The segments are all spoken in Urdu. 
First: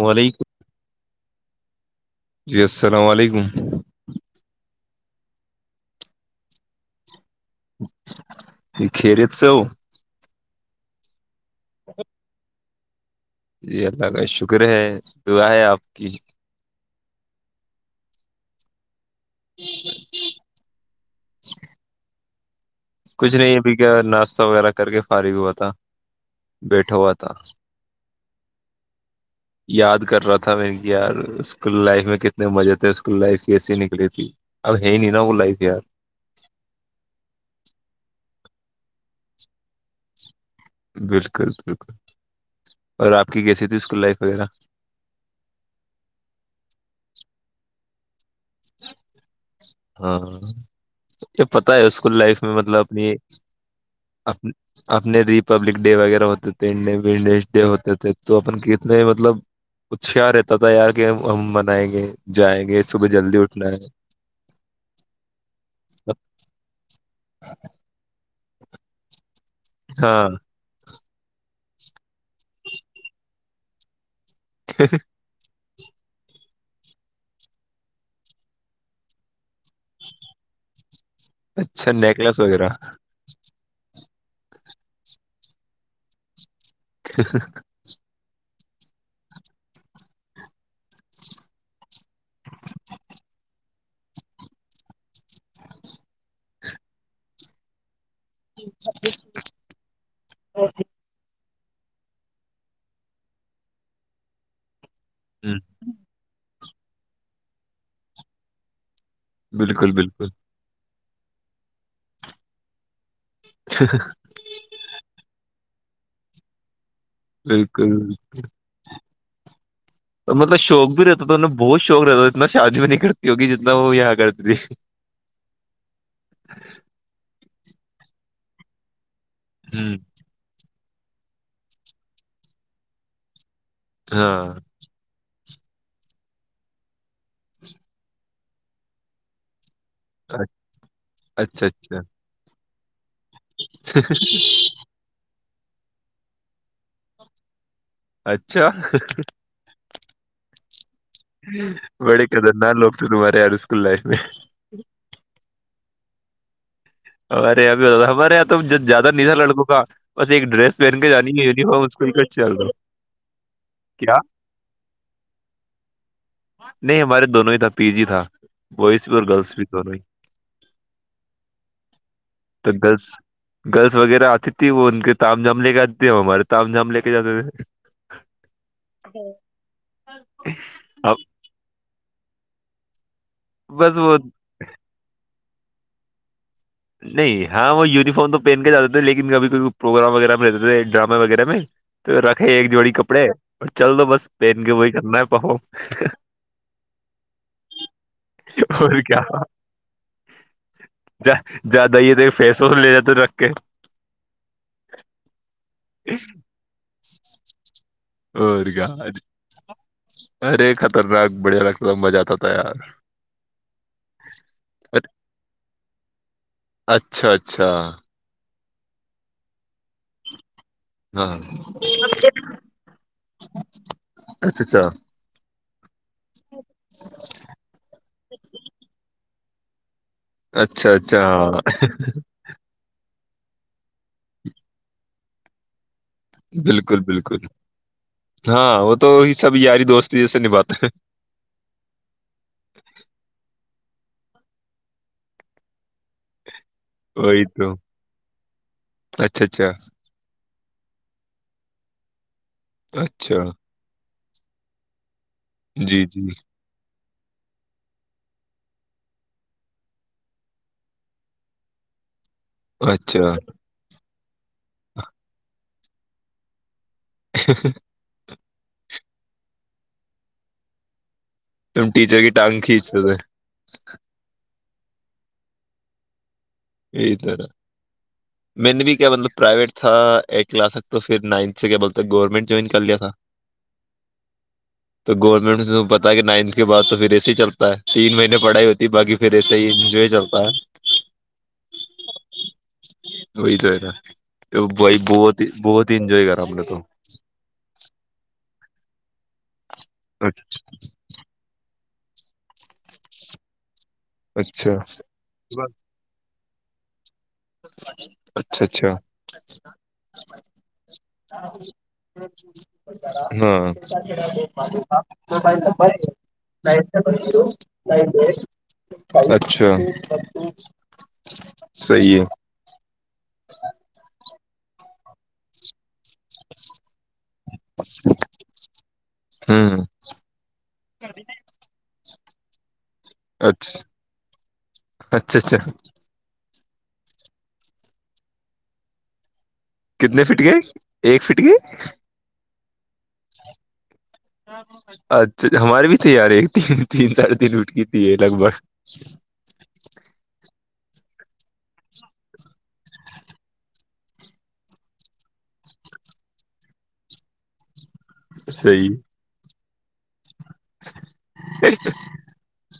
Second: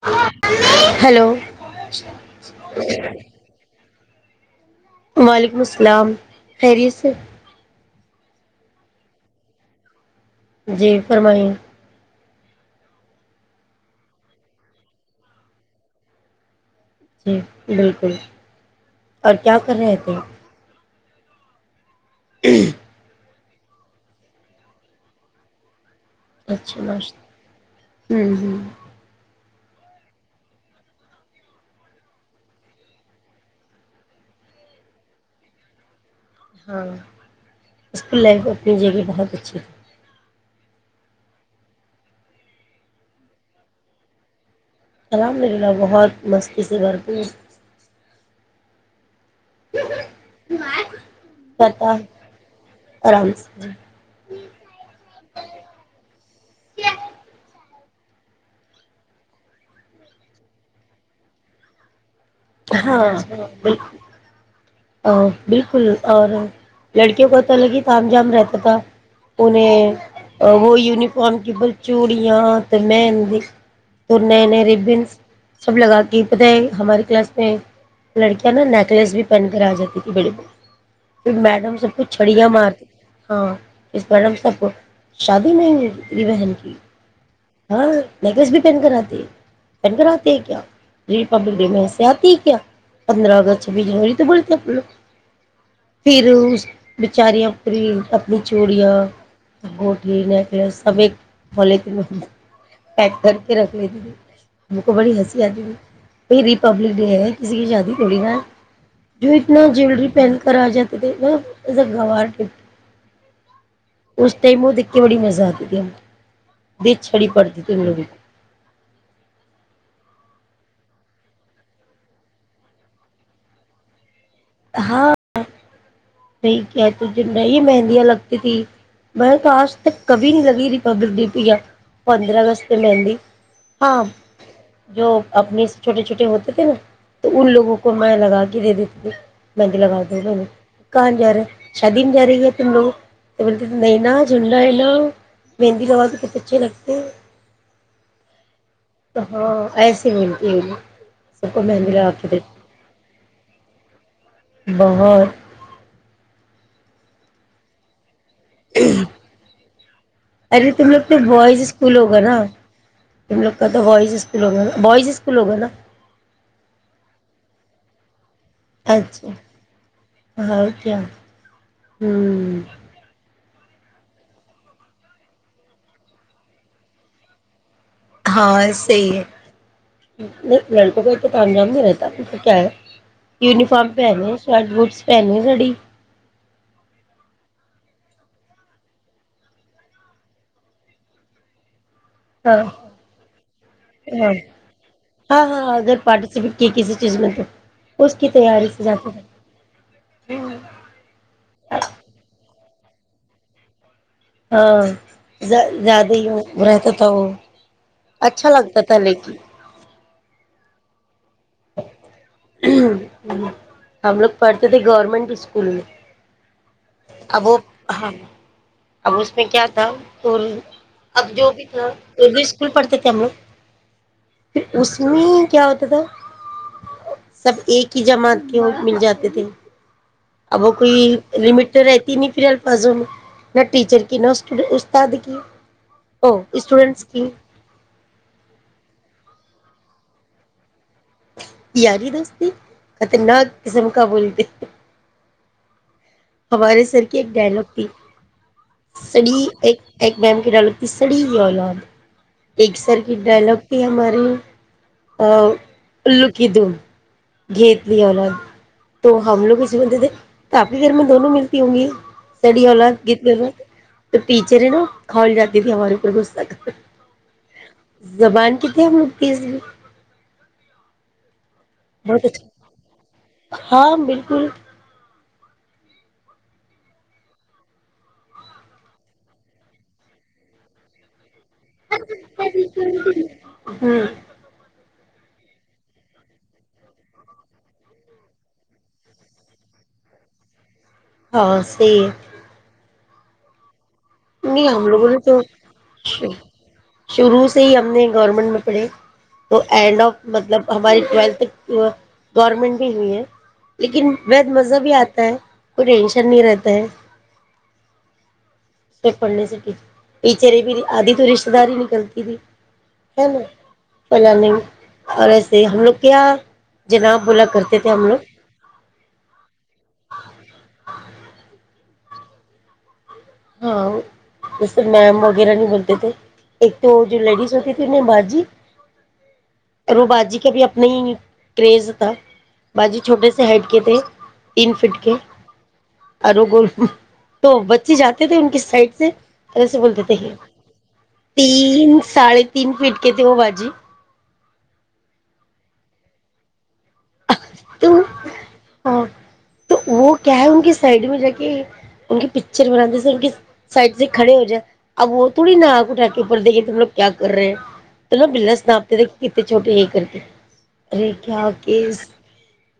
وعلیکم ہلو جی السلام علیکم جی وعلیکم السلام خیریت سے یہ خیرت سے ہو جی فرمائیے جی اللہ کا شکر ہے دعا ہے آپ کی جی بالکل اور کیا کر رہے تھے [inaudible] [inaudible] کچھ نہیں ابھی کیا ناشتہ وغیرہ کر کے فارغ ہوا تھا اچھا بیٹھا بس ہوا تھا ہوں ہ یاد کر رہا تھا میں نے کہ یار اسکول لائف میں کتنے مزے تھے اسکول لائف کیسی نکلی تھی اب ہے نہیں نا وہ لائف یار ہاں اسکول لائف میں اپنی جیگ بھی بہت اچھی تھی بالکل بالکل اور آپ کی کیسی تھی اسکول لائف وغیرہ الحمد للہ بہت مستی سے بھرپور [inaudible] ہاں یہ پتا ہے کرتا اسکول لائف میں مطلب اپنی آرام سے اپنے ریپبلک ڈے وغیرہ ہوتے تھڈ ڈ ہو کہ تھے تو اپن کتنے مطلب اچار رہتا تھا یار کہ ہم منائیں گے جائیں گے ہاں صبح جلدی اٹھنا ہے بالکل ا بالکل اور لڑکیوں کو پت لگی تھام جان رہتا تھا انیں ہاں وہ ی کون کی ب چوڑیاں تو میں د تننے ریبنس سب لگا کے بتیں ہمارے کلاس لڑکیاں نا نیکلس بھی پہن آ جاتی تھی بڑی بڑ پھر میڈم اچھا سب کو نیکلس چھڑیا وغیرہ مارتی تھھی ہاں اس پرار ہم سب کو شادی نہیں م تری بہن کی ہاں نیکلیس بھی پہن کراتے ہیں پہن کراتے ہیں کیا ریپبلک ڈے میںسیا آت کیا پندرہ اگست چھبیس جنوری تو بولتے لوگ پھر اس بچاریاں پی بچوڑیاں گوٹھی نیکلس سب ایک بے ت ل پیک کر کے رکھ لی تے م کو بڑی ہنسی ہ آتیی ہوئی پہ پبلک کسی کی شادی تھوڑی نہ جو اتنا بالکل جیلری بالکل پہن کر آ جاتا مطب ا ا گوار اس ٹائم وہ دیکھ کے بڑی مزہ آتی [inaudible] د چھڑی پڑتی تھیم بالکل لوگوں کو مطلب شوق بھی رہتا تھا انیں بہت شوق رہتا اتنا شادی بھی نہیں کرتی ہوگی جتنا وہ یہاں کرتی تھی ہاں ٹھ ہے ت میں یہی مہندیاں لگتی تھی میں تو آج ہ تک کبھی نہیں لگی رہی پبلک دی پیا پندرہ اگست میں مہی ہاں جو اپنے چھوٹے چھوٹے ہوتے تھے نا تو ان لوگوں کو میں لگا کے دے دیتے تھی مہند لگا دو میں کہاں ج رہا اچھا ہے اچھا شادی نہیں جا رہی ہے چلو تو بولے ت نہیں نا جھنڈا ہے نا مہندی لوا بھی کتنے اچھے لگتے ہیں اچھا سے بڑکد ن لوگتی مارہار اسکول لائف میں بہت اور اب تو زیادہ ندا لڑکوں کا بس ایک ارے ڈریس تم پہن لوگ کے تو جانی بوائز یفارم اسکول ہوگا نا اچھاا تم لوگ کا تو بوائز کیا اسکول ہوگا نا بوائز اسکول ہوگا نا نہیں ہمارے دونوں ہی تھا پی جی تھا وس پر اچھا گرلس بھی کر رہی اور کیا ہوں د گرلس گرلس وغیرہ آتی تھی وہ ان کے تم جام لے کے جات ت ہیں ہمارے تم جام لے کے جاتے تھے ہاں صحی ہے لڑکوں کا ا اب توم جام نہیں رہتا کیا ہے یونیفارم بس وہ پہنے شارٹ بوٹس پہنے گڑی نہیں ہاں وہ یونیفارم تو پہن کے جاتے تھے لیکن کبھی کوئی پروگرام وغیرہ میں رہتے تھے ڈرامے وغیرہ میں تو رکھے ہاں ایک جوڑی کپڑے اور چل دو بس ہاں پہن کے وہی کرنا ہے ہاں پرفم ہاں اگر پارٹیسپیٹ کیے کسی چیز میں تو اس کی تیاری سے اور جاتے کیا تھے ج جیادہ ہی یہ ت فیس واش لے جاتے رکھ کے ہاں زیادہ ہی رہتا تھا وہ اچھا اور لگتا تھا کیا لے کہ ارے خطرناک بڑھیا لگتا تھا مزہ آتا تھا یار ہم لوگ پڑھتے تھے ارے گورنمنٹ اسکول میں اچھا اب وہ اچھا ہاں اب اس میں کیا تھا تو اب ہاں جو بھی تھا اردو اسکول پڑھتے تھے ہم لوگ اچھا پھر اچھا اس میں کیا ہوتا تودا سب ایک ہی جماعت کے مل جاتے تھے ابو اچھا کوئی اچھا ہاں لمٹ تو ہے تین افریل پازن نہ ٹیچر کی نہ اس استاد کی او بالکل اسٹوڈینٹس کی بالکل ہاں وہ تو سب یاری دوستی جیسے نباتا ہے یاری دوستی خطرناک کسم کا بولتے ہمارے سر کی ہیں ایک وہی ڈائلگ تو تھی سڑی اچھا اچھا ایک ایک میم کی ڈائلگ ت پڑی اولاد ایک سر کی اچھا ڈائلگ تھی ہماری ا جی ال جی لوک د گت لی اورورات تو ہم لوگ اسی بندے دے کافی پھر میں دونوں ملتی ہوں گی تڑ ہولا گ اچھا تو ٹیچر ہے نا کھول جاتی تھی ہمارےوپر غصہ زبان کیت م پیس تم ٹیچر کی ٹگ کھینچ س ہو ہاں بالکل دھر میں نے بھی کیا مطلب پرائیویٹ تھا ایٹ کلاس تک تو پھر نائنھ سے کیا بولتے گورنمنٹ جوائن کر لیا تھا ہوں تو گورنمنٹ تیں پتاہ کہ نائنتھ کے بعد تو پھر ایسے ہی چلتا ہے تین مہینے پڑھائی ہوتی ہے باقی پھر ایسے ہی جو یہ چلتا ہے پاص وہئی تو ہےیرا نہیں ہم لوگوں نے تو انجوائے کرا ہم نے تو شروع سے ہی ہم نے گورنمنٹ میں بڑری تو اینڈ آف مطلب ہماری ٹویلتھک گورنمنٹ ہوئی ہے لیکن وید اچھا مزہ بھی آتا ہے کوئی ٹینشن نہیں رہتی پ [unintelligible] پڑنے س یہچر بھی آد ہاں ہے نا پلانے میں، اور ایسے ہم لوگ کیا جناب بولا کرتے تھے ہم لوگ اچھا صی ہے ہاں [unintelligible] جیسے میم وغیرہ نہیں بلتے تھ ایک تو جو لیڈیز ہوتی تھی انیں باجی ہوں وہ بجی کا بھی اپنا ہی کریز تھا باازی چھوٹے سے ہائڈ کے اچھا تھے تین فٹ کے اچھا اچھا اوررو گول تو بچی جات تھے ان کی سائڈ سے سے بولتے تھے کتنے فٹ گئے ایک فٹ گئے تین ساھے تین پٹکے تھے ہو باجی اچھا ہماری بھی تیار ایک تین تین ساڑھے تین وٹ کی تو تھی یہ لگ بھگ ہاں وہ کیا ہے ان کے سائڈ میں جا کے ان کی پکچر بناتے تھ ان کے سائڈ سے کھڑے ہو جائے اب وہ تھوڑی ن آک اٹا کے اوپر دیکھے ت ہم لوگ کیا کر رہے ہیں تو بنس صحیح نامپتے چھوٹیے ہی کر کے ارے کیا کیس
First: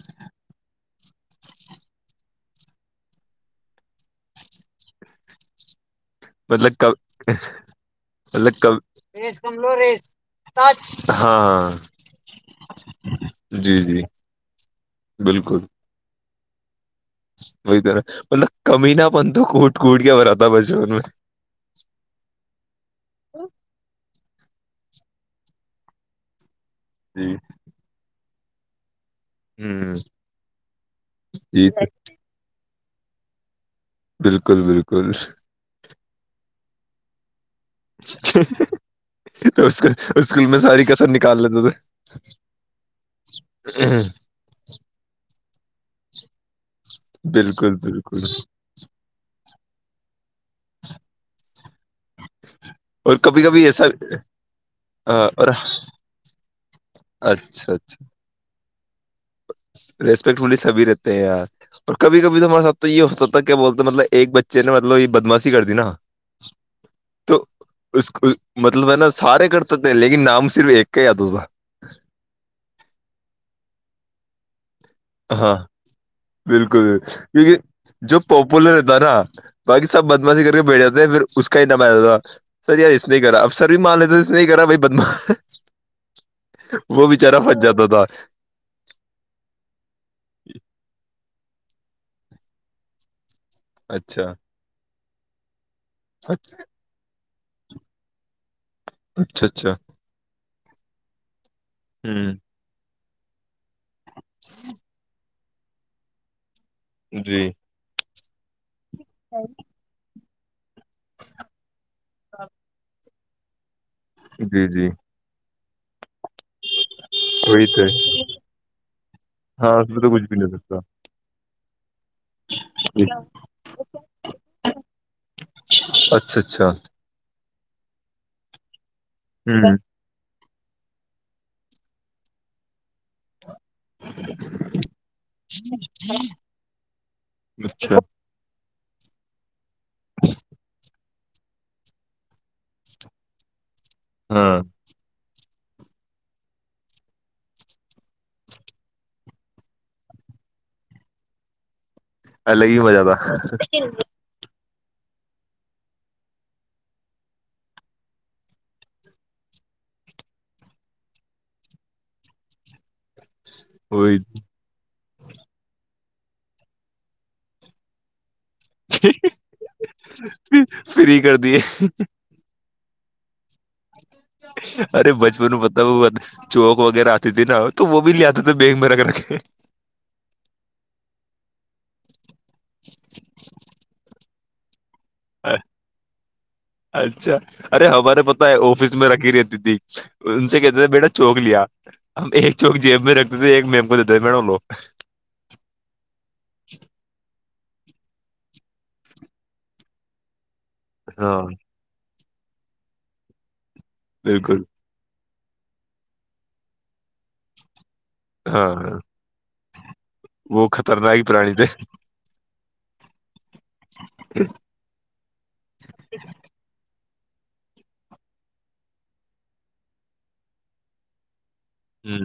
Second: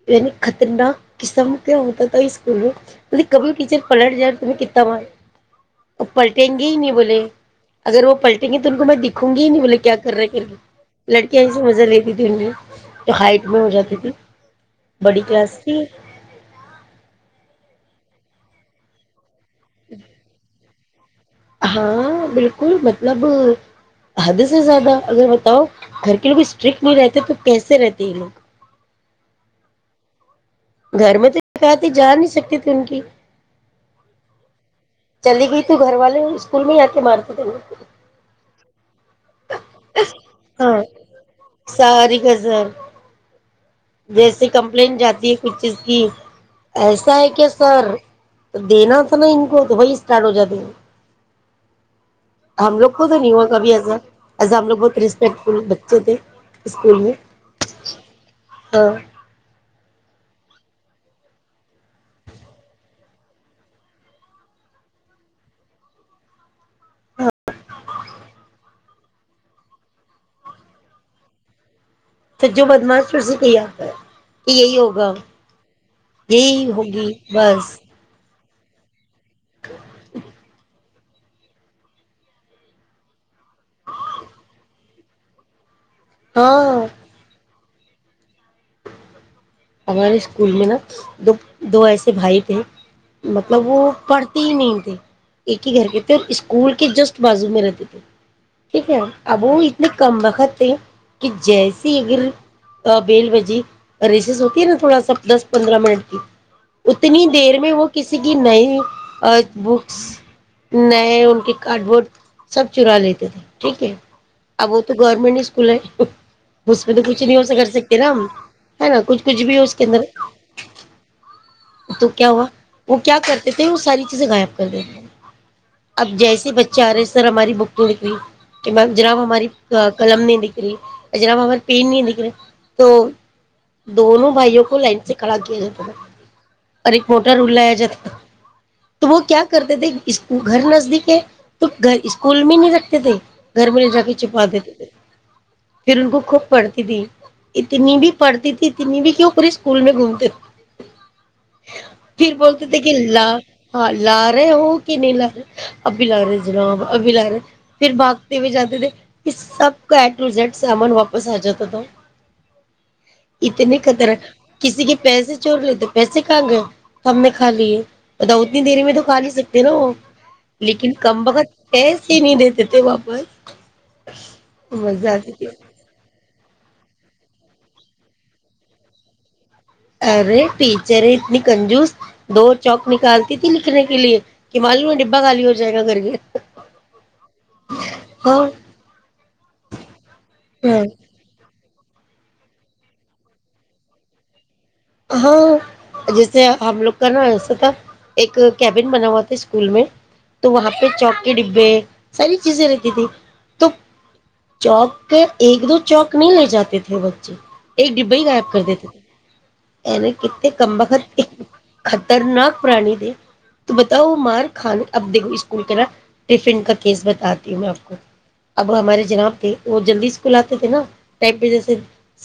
یعنی خطرناک قسب ہوتا توکول مط کبھی ٹیچر پلٹ ج ت نےتا مار پلٹیں گے مطلب ہی کب نہیں بولے اگر وہ پلٹیں گے مطلب تو کب ان کو میں دکھوں ریس گی ہی کم نہیں لو بولے کیا ریس کر رہے لڑکیاں سے ہاں مزہ لیتی تھی ان تو ہائٹ میں ہو جی جاتی جی تھی بڑی کلاس تھی وہرا مطلب کمی نہا بن ہاں بالکل مطلب حد سے زیادہ اگر بتاؤ گھر کے لوگ اسٹرک نہیں رہتے جی تو کیسے رہتے یہ لوگ ھمم گھر میں تو کہتی جا نہیں سکتی تنکی بالکل بالکل چلی گئی تو گھر والے کلمی آا کے مارتےینے اس اس اسکول میں ہاں ساری کسر نکال لیتے تھے جیسی کمپلینٹ جاتی کچھکی ایسا ہے کیا بالکل سر بالکل تو دینا تھا نا ان کو دبئی اسٹارٹ ہو جاتے ہیں ہم لوگ کو اور تو نہیں کبھی کبھی ہوگبھی ایسا ایزا ایزا ہم لوگ بہت ہاں، رسپیکٹ اور فل بچے تھے اسکول میں ہاں [inaudible] رسپیکٹ فلی سبھی رہتے ہیں یار اور کبھی کبھی تو ہمارے ساتھ تو یہ ہوتا تھا کیا بولتے مطلب ایک بچے نے مطلب یہ بدماشی کر دی نا تو اس مطلب ہے نا سارے کرتے تھے لیکن نام صرف ایک کے یاد ہو تھا تو جو بدماش کرسی کو یاد ہے کہ یہی ہوگا ہاں یہی بالکل بک ہوگی کیونکہ بس جو پوپوولر ہےتا تھاا [unintelligible] باقی سب بدمش کر کے بیٹ جاتتے پھر اس کا ہی نم آ تھا سر یار اس نے کرا اب سر بھی مان لیتے اس نے کرا بھائی بدما ہاں وہ بچارا بت جاتد [unintelligible] بدار [inaudible] ہمارے اسکول میں نا دو دو ایسے بھائی تھے مطلب وہ اچھا پڑھتے ہی نہیں تھے گھر کے تھے اور اچھا اسکول کے جسٹ بازو میں رہتے تھے ٹھیک ہے اب وہ اچھا اتنے کم وقت تھے کہ جیسی اگر ہ بیل بجی رسسس ت ن تھوڑا سا دس پندرہ منٹ کی [unintelligible] اتنی جی دیر میں وہ کسی اس کی نہیں ایچت بکس [unintelligible] نئے ان کے کارڈ بورڈ سب چرا لیتے ٹھیک ہے [inaudible] جی اب جی تو گورنمنٹ کل اس پہ تو کچھ نہیں سےا وہی کر تو ہے۔ سکتے نا ہم ہے نا کچھ کچھ بھی ہو ہاں کے اس میں تو اندر کچھ بھی نہیں سکتا تو کیا ہوا وہ کیا کرتے تھے وہ ساری چیزیں غائب کر دیتے اب اچھا جیسے اچھا بچے آ رہے سر ہماری بک کے بس گجراؤ ہماری ہ قلم نے جرا بابار پین نہیں دیکھ رہے تو دونوں بھائیوں کو لائن سے کھڑا کیا جاتا تھا اورر ایک موٹا رولایا اچھا تھا تو وہ کیا کرتے تھے اس گھر نزدیک ہے تو گھر اسکول میں نہیں رکھتے تھے گھر میںل جا کے چپا ہاں دیتے تھے پھر ان کو خوب پڑھتی تھی اتنی بھی پڑھتی تھی اتنی بھی کیوں پورے اسکول میں گھومتے تھے پھر بولتے الگ تھے ہی کہ مزہ لا تھا ہاں لا رہے وہ نہیں لا رہے ابھی لا رہے جناب ابھی لا رہے پھر بھاگتے ہوئے جاتے تھے سب کا ایڈ ٹو زڈ سامان واپس آ جاتا تھا اتنے خطرہ وہی کسی کے پیسے چھوڑ لیتے پیسے کھائیں گے تو ہم نے کھا لیے بتا اتنی دری میں تو کھا نہیں سکتے نا وہ لیکن فری کم کر وقت دیے پسے ہی نہیں دیتے تھے واپس مزہ ارے آتی تھی بچپن بتا بات چوک وغیرہ آتی تھی نا تو وہ بھی لے آتے تھے بیگ میں رکھ رکھ ارے پٹیچر ہے اتنی کنجوس دو چوک نکالتی تھی نکنے کے لیے کہ مالوڈ اچھا ارے ہمارے ہاں پتا ہے آفس میں رکھی رہتی تھی ان سے کہتے ہاں تھے بیٹا چوک لیا ہم ایک چوک جیب میں رکھتے تھے ایک میم کو دیتے مڈ لو ہاں جیسے ہم لوگ کرنا تھا ایک کیبن بنا ہوا تھا اسکول میں تو وہاں پہ چوکی ہاں ڈبے ساری چیز دتی تو بالکل جاب کے ایک دو چوک نہیں لے جاتے تھے بچے ایک ڈبے ہی غائب کر دیتے تھے ہاں ا نے کتنے وہ کمباخت خطرناک ہی پرانی تھے خطرناک پرانی د تو بتاؤ مار کھان اب دیکھ اسکول کے نا ٹفن کا کیس بتا آتی ہ میں آپ کو اب ہمارے جناب تھے وہ جلدی اسکول آتے تھے نا ٹائم پہ جیسے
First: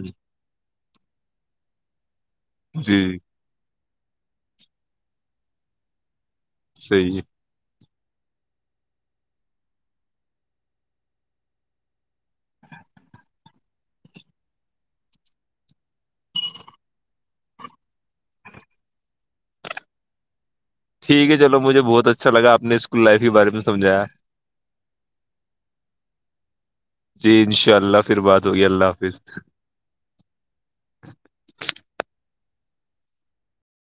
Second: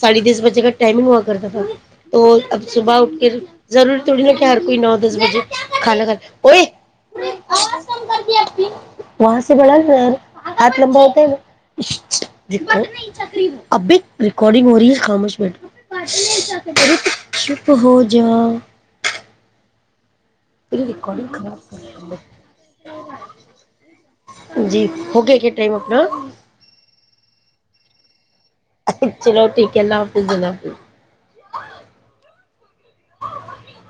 ساڑ دس بجے ک ٹائمنگ ہوا کرتا تھاا تو اب صبح جی اٹ کے ضوری تھوڑی ر کہ ہر کوئی نو دس بجے کھالانا کالا صی ہے وہاں سے بڑا نا ار آھ لمبا ہوتا ہے اب بھی ریکارڈنگ ہو رہی ہے خاموش بیٹ بہت شپ ہو جاؤ ٹھیک ہے چلو کر مجھے بہت رہے اچھا لگا اپنے اسکول لائف کے بارے میں سمجھایا ہیں جی [unintelligible] ہو گیا کیا ٹائم ا اپ [unintelligible] جی انشاء اللہ پھر بات ہوگی اللہ حافظ چلو ٹھیک ہے اللہ حافظ اللہ حافظ [unintelligible]